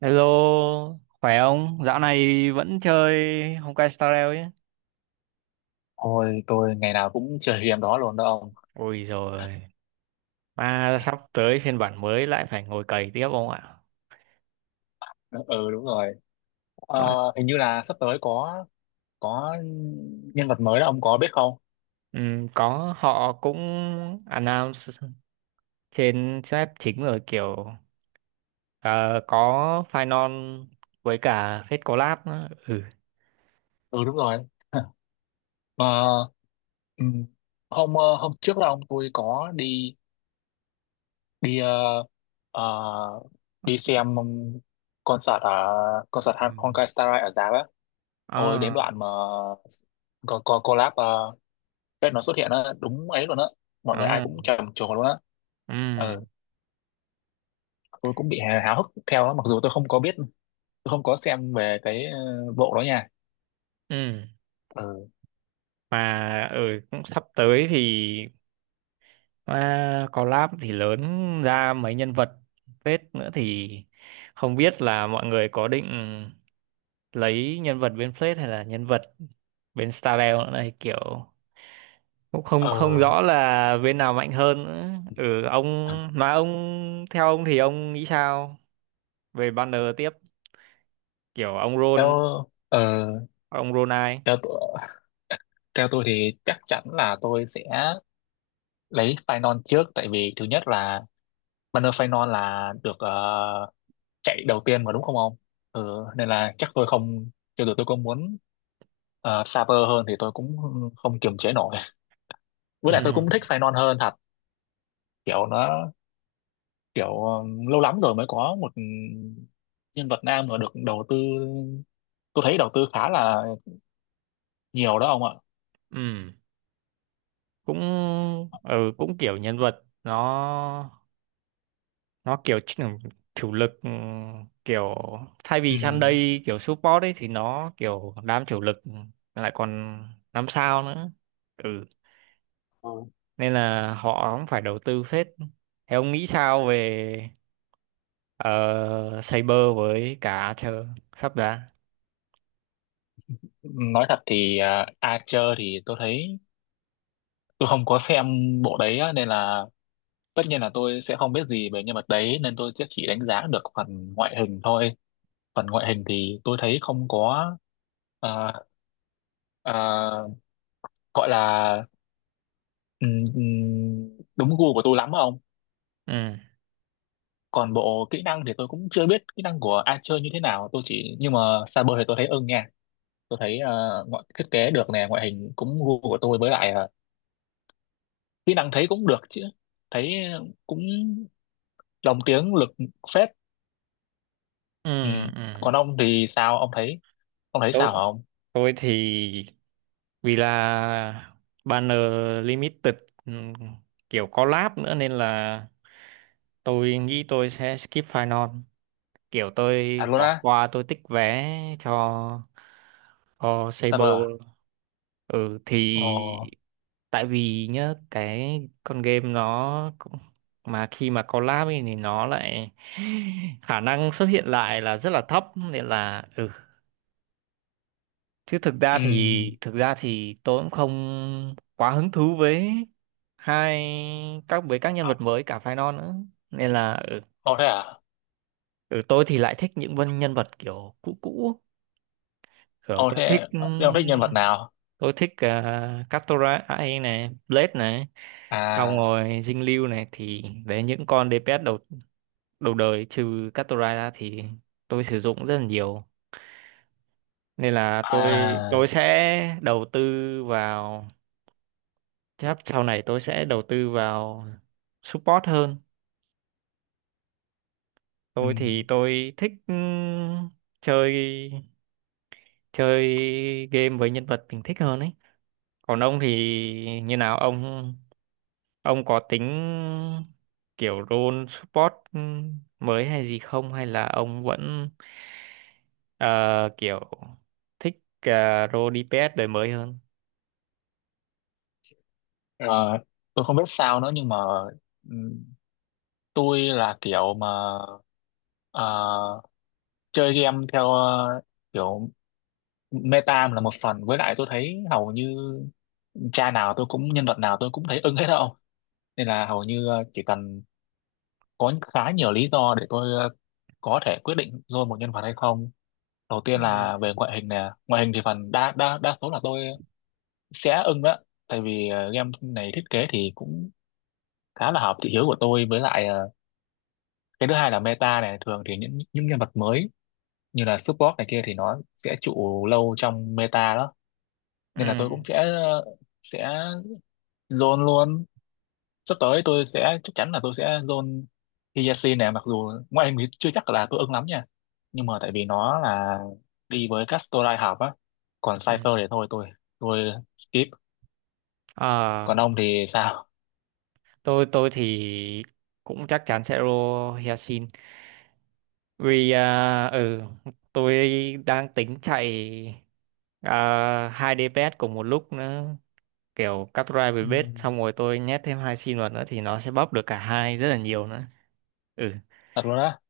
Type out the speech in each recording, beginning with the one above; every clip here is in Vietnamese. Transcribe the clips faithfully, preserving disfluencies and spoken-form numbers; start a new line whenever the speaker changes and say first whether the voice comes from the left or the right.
right: Hello, khỏe không? Dạo này vẫn chơi Honkai Star Rail chứ?
left: Ôi, tôi ngày nào cũng chơi game đó luôn đó ông.
right: Ôi rồi, mà sắp tới phiên bản mới lại phải ngồi cày tiếp không ạ?
left: Ừ đúng rồi. Ờ,
right: Mà,
left: Hình như là sắp tới có có nhân vật mới đó ông có biết không?
right: ừm, có họ cũng announce trên sếp chính rồi kiểu ờ, có Final với cả Fate Collab nữa. Ừ.
left: Ừ đúng rồi. Mà ừ, hôm ờ, hôm trước đó ông tôi có đi đi ờ, ờ, đi xem concert ở concert
right: Ừ.
left: Han- Honkai Star Rail ở Đà á. Ôi đến
right: Ờ,
left: đoạn mà có có collab uh, nó xuất hiện á đúng ấy luôn á. Mọi người ai
right: ờ,
left: cũng trầm trồ luôn á. Ừ.
right: ừm,
left: Tôi cũng bị háo háo hức theo đó, mặc dù tôi không có biết tôi không có xem về cái ờ, bộ đó nha.
right: ừm.
left: ờ
right: Mà ừ, cũng sắp tới thì à, collab thì lớn ra mấy nhân vật phết nữa thì không biết là mọi người có định lấy nhân vật bên phết hay là nhân vật bên Starrel nữa này kiểu cũng không
left: ờ
right: không rõ là bên nào mạnh hơn nữa. Ừ ông mà ông theo ông thì ông nghĩ sao về banner tiếp kiểu ông Ron
left: theo ờ
right: ông Ron ai?
left: theo tôi theo tôi thì chắc chắn là tôi sẽ lấy Phainon trước, tại vì thứ nhất là banner Phainon là được ờ, chạy đầu tiên mà đúng không ông. Ừ, nên là chắc tôi không, cho dù tôi có muốn uh, Saber hơn thì tôi cũng không kiềm chế nổi, với lại tôi cũng thích Phainon hơn thật. Kiểu nó kiểu ờ, lâu lắm rồi mới có một nhân vật nam mà được đầu tư, tôi thấy đầu tư khá là nhiều đó ông ạ.
right: Ừ. Cũng ừ cũng kiểu nhân vật nó nó kiểu chỉ chủ lực ừ, kiểu thay vì
left: Ừ.
right: Sunday kiểu support ấy thì nó kiểu đám chủ lực lại còn năm sao nữa, ừ,
left: Ờ,
right: nên là họ cũng phải đầu tư phết. Thế ông nghĩ sao về uh, Saber với cả chờ sắp ra?
left: nói thật thì à, Archer thì tôi thấy tôi không có xem bộ đấy á, nên là tất nhiên là tôi sẽ không biết gì về nhân vật đấy, nên tôi sẽ chỉ đánh giá được phần ngoại hình thôi. Phần ngoại hình thì tôi thấy không có à, à, gọi là ừm, ừm, đúng gu của tôi lắm á ông.
right: ừ
left: Còn bộ kỹ năng thì tôi cũng chưa biết kỹ năng của Archer như thế nào, tôi chỉ nhưng mà Saber thì tôi thấy ưng nha. Tôi thấy ờ, ngoại thiết kế được nè, ngoại hình cũng gu của tôi, với lại ờ, kỹ năng thấy cũng được chứ, thấy cũng lồng tiếng lực phết.
right: ừ
left: Ừ.
right: ừ
left: Còn ông thì sao, ông thấy ông thấy sao hả ông?
right: Tôi thì vì là banner limited, ừm, kiểu collab nữa nên là tôi nghĩ tôi sẽ skip final. Kiểu tôi
left: Thật luôn
right: bỏ
left: á.
right: qua, tôi tích vé cho cho
left: Saber à?
right: Saber. Ừ thì
left: Ồ.
right: tại vì nhá cái con game nó cũng- mà khi mà collab ấy thì nó lại khả năng xuất hiện lại là rất là thấp nên là ừ, chứ thực ra thì
left: Ừ.
right: thực ra thì tôi cũng không quá hứng thú với hai các với các nhân vật mới cả phái non nữa nên là ở,
left: Ồ thế à.
right: ở tôi thì lại thích những vân nhân vật kiểu cũ cũ kiểu
left: Ồ
right: tôi thích
left: thế, thế ông
right: ừm,
left: thích nhân vật nào?
right: tôi thích uh, Katara ai này, Blade này, xong
left: À.
right: rồi Dinh Lưu này, thì đấy những con đê pê ét đầu đầu đời trừ Katara ra thì tôi sử dụng rất là nhiều nên là tôi
left: À.
right: tôi sẽ đầu tư vào, chắc sau này tôi sẽ đầu tư vào support hơn.
left: Ừ.
right: Tôi thì tôi thích ừm, chơi chơi game với nhân vật mình thích hơn ấy. Còn ông thì như nào ông ông có tính kiểu role support ừm, mới hay gì không hay là ông vẫn ờ, kiểu thích uh, role di pi ét đời mới hơn?
left: Ờ, tôi không biết sao nữa, nhưng mà ừ, tôi là kiểu mà à, chơi game theo à, kiểu meta là một phần, với lại tôi thấy hầu như cha nào tôi cũng nhân vật nào tôi cũng thấy ưng hết đâu. Nên là hầu như à, chỉ cần có khá nhiều lý do để tôi à, có thể quyết định rồi một nhân vật hay không. Đầu
right: Ừ.
left: tiên là về ngoại hình nè, ngoại hình thì phần đa đa đa số là tôi sẽ ưng đó, tại vì à, game này thiết kế thì cũng khá là hợp thị hiếu của tôi, với lại à, cái thứ hai là meta này, thường thì những những nhân vật mới như là support này kia thì nó sẽ trụ lâu trong meta đó. Nên là
right: Ừ.
left: tôi cũng sẽ sẽ zone luôn. Sắp tới tôi sẽ chắc chắn là tôi sẽ zone Hyacinth này, mặc dù ngoại hình thì chưa chắc là tôi ưng lắm nha, nhưng mà tại vì nó là đi với Castorai học á. Còn
right: Ừ.
left: Cypher thì thôi tôi tôi skip. Còn
right: Ờ,
left: ông thì sao?
right: tôi tôi thì cũng chắc chắn sẽ roll Hyacinth. Vì à, ừ, tôi đang tính chạy à, hai đế bét cùng một lúc nữa, kiểu cắt drive với
left: Ừ,
right: bết xong rồi tôi nhét thêm hai sim vào nữa thì nó sẽ bóp được cả hai rất là nhiều nữa. ừ
left: thật luôn á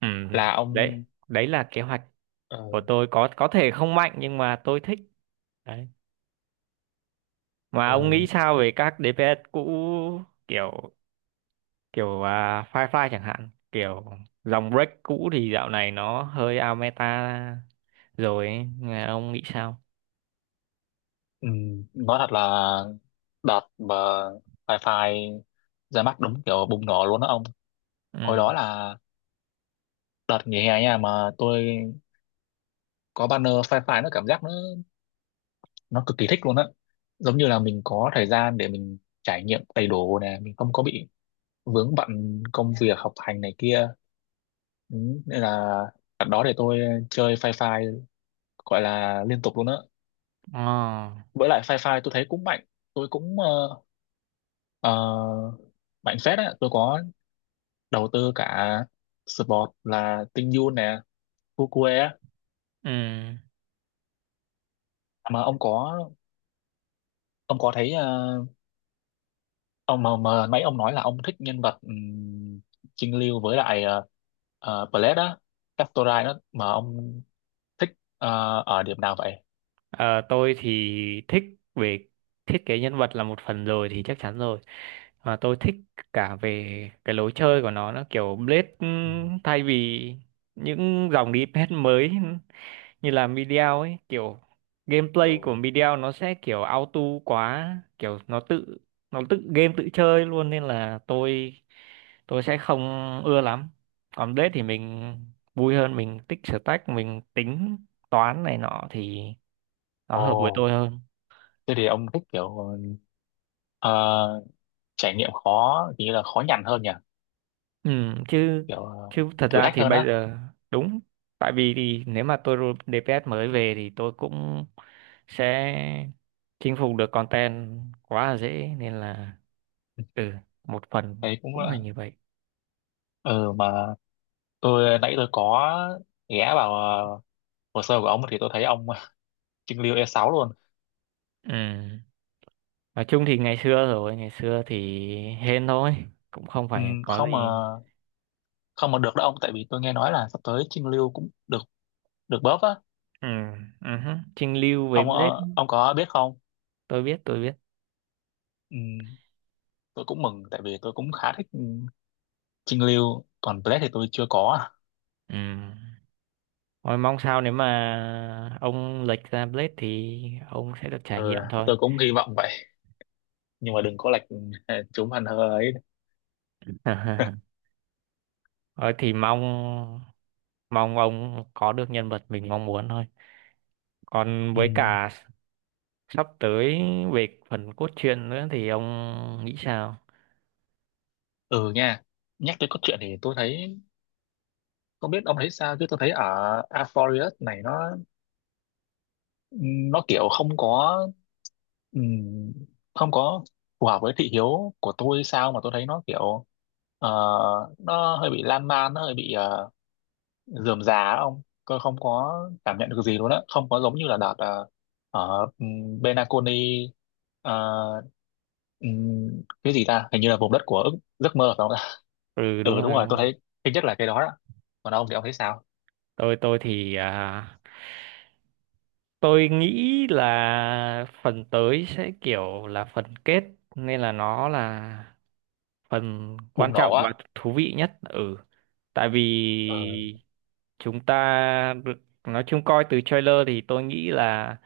right: ừ
left: là
right: Đấy,
left: ông.
right: đấy là kế hoạch
left: ờ,
right: của tôi, có có thể không mạnh nhưng mà tôi thích. Đấy. Mà
left: ờ,
right: ông nghĩ sao về các đê pê ét cũ, kiểu kiểu à, Firefly chẳng hạn, kiểu dòng break cũ thì dạo này nó hơi out meta rồi ấy. Nghe ông nghĩ sao?
left: ừ, nói thật là đợt mà Fi ra mắt đúng kiểu bùng nổ luôn đó ông. Hồi đó
right: ừ
left: là đợt nghỉ hè nha, mà tôi có banner sci-fi, nó cảm giác nó nó cực kỳ thích luôn á, giống như là mình có thời gian để mình trải nghiệm đầy đủ nè, mình không có bị vướng bận công việc học hành này kia. Ừ, nên là đợt đó để tôi chơi sci-fi gọi là liên tục luôn á.
right: Ờ.
left: Với lại sci-fi tôi thấy cũng mạnh, tôi cũng ờ, ờ, mạnh phết á. Tôi có đầu tư cả support là Tinh Yoon nè, Fukue á.
right: ừ
left: Mà ông có ông có thấy ờ, ông mà, mà mấy ông nói là ông thích nhân vật um, Trinh Lưu với lại uh, uh, Blade á, Castorai đó mà ông thích ờ, ở điểm nào vậy?
right: Ờ, tôi thì thích về thiết kế nhân vật là một phần rồi thì chắc chắn rồi, mà tôi thích cả về cái lối chơi của nó. Nó kiểu Blade,
left: Ừ.
right: ừm, thay vì những dòng đê pê ét mới như là Mediao ấy, kiểu gameplay
left: Ừ.
right: của Mediao nó sẽ kiểu auto quá, kiểu nó tự nó tự game tự chơi luôn nên là tôi tôi sẽ không ưa lắm. Còn Blade thì mình vui hơn, mình tích stack, mình tính toán này nọ thì nó hợp với
left: Ồ,
right: tôi hơn.
left: thế thì ông thích kiểu ờ, trải nghiệm khó, nghĩa là khó nhằn hơn nhỉ,
right: ừ, chứ
left: kiểu ờ,
right: chứ thật
left: thử
right: ra
left: thách
right: thì
left: hơn
right: bây
left: á?
right: giờ đúng, tại vì thì nếu mà tôi roll đê pê ét mới về thì tôi cũng sẽ chinh phục được content quá là dễ nên là ừ, một phần
left: Đấy cũng
right: cũng là
left: là
right: như vậy.
left: ừ. Mà tôi nãy tôi có ghé vào ờ, hồ sơ của ông thì tôi thấy ông Trưng Lưu e sáu luôn.
right: Ừ, nói chung thì ngày xưa rồi ngày xưa thì hên thôi, cũng không
left: Ừ,
right: phải có gì.
left: không mà không mà được đó ông, tại vì tôi nghe nói là sắp tới Trinh Lưu cũng được được bóp á.
right: Ừ, uh, Trinh Lưu với
left: Ông
right: Blade,
left: ờ, ông có biết không?
right: tôi biết tôi biết.
left: Ừ, tôi cũng mừng, tại vì tôi cũng khá thích ừ, Trinh Lưu. Còn Black thì tôi chưa có.
right: Ừ. Thôi mong sao nếu mà ông lệch ra Blade thì ông sẽ được trải
left: Ừ,
right: nghiệm thôi.
left: tôi cũng hy vọng vậy, nhưng mà đừng có lệch ừ, chúng hẳn hơ ấy.
right: Thôi thì mong mong ông có được nhân vật mình mong muốn thôi. Còn
left: Ừ,
right: với cả sắp tới về phần cốt truyện nữa thì ông nghĩ sao?
left: ừ nha, nhắc tới cốt truyện thì tôi thấy, không biết ông thấy sao chứ tôi thấy ở Aphorius này, nó nó kiểu không có ừm, không có phù hợp với thị hiếu của tôi sao, mà tôi thấy nó kiểu ờ, nó hơi bị lan man, nó hơi bị uh, rườm rà á ông. Tôi không có cảm nhận được gì luôn á, không có giống như là đợt ờ, ở um, Benaconi. ờ, ừm, cái gì ta, hình như là vùng đất của ước, giấc mơ phải không ta?
right: Ừ đúng
left: Ừ đúng
right: rồi,
left: rồi, tôi thấy thứ nhất là cái đó đó. Còn ông thì ông thấy sao?
right: tôi tôi thì à, tôi nghĩ là phần tới sẽ kiểu là phần kết nên là nó là phần quan
left: Bùng nổ
right: trọng và
left: á.
right: thú vị nhất. Ừ, tại vì
left: Ừ.
right: chúng ta được nói chung coi từ trailer thì tôi nghĩ là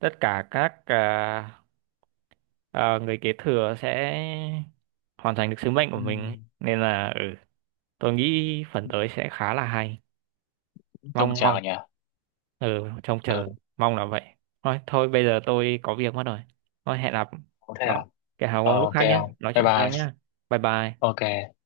right: tất cả các à, à, người kế thừa sẽ hoàn thành được sứ mệnh của mình
left: Ừm,
right: nên là ừ, tôi nghĩ phần tới sẽ khá là hay.
left: trông
right: Mong mong
left: chào nhỉ.
right: Ừ, trông
left: Ừ.
right: chờ, mong là vậy thôi. Thôi bây giờ tôi có việc mất rồi, thôi hẹn gặp
left: Có thế
right: nó
left: à.
right: cái hào
left: Ờ,
right: ông lúc
left: ok
right: khác nhé,
left: không,
right: nói
left: bye
right: chuyện sau nhé.
left: bye.
right: Bye bye.
left: Ok.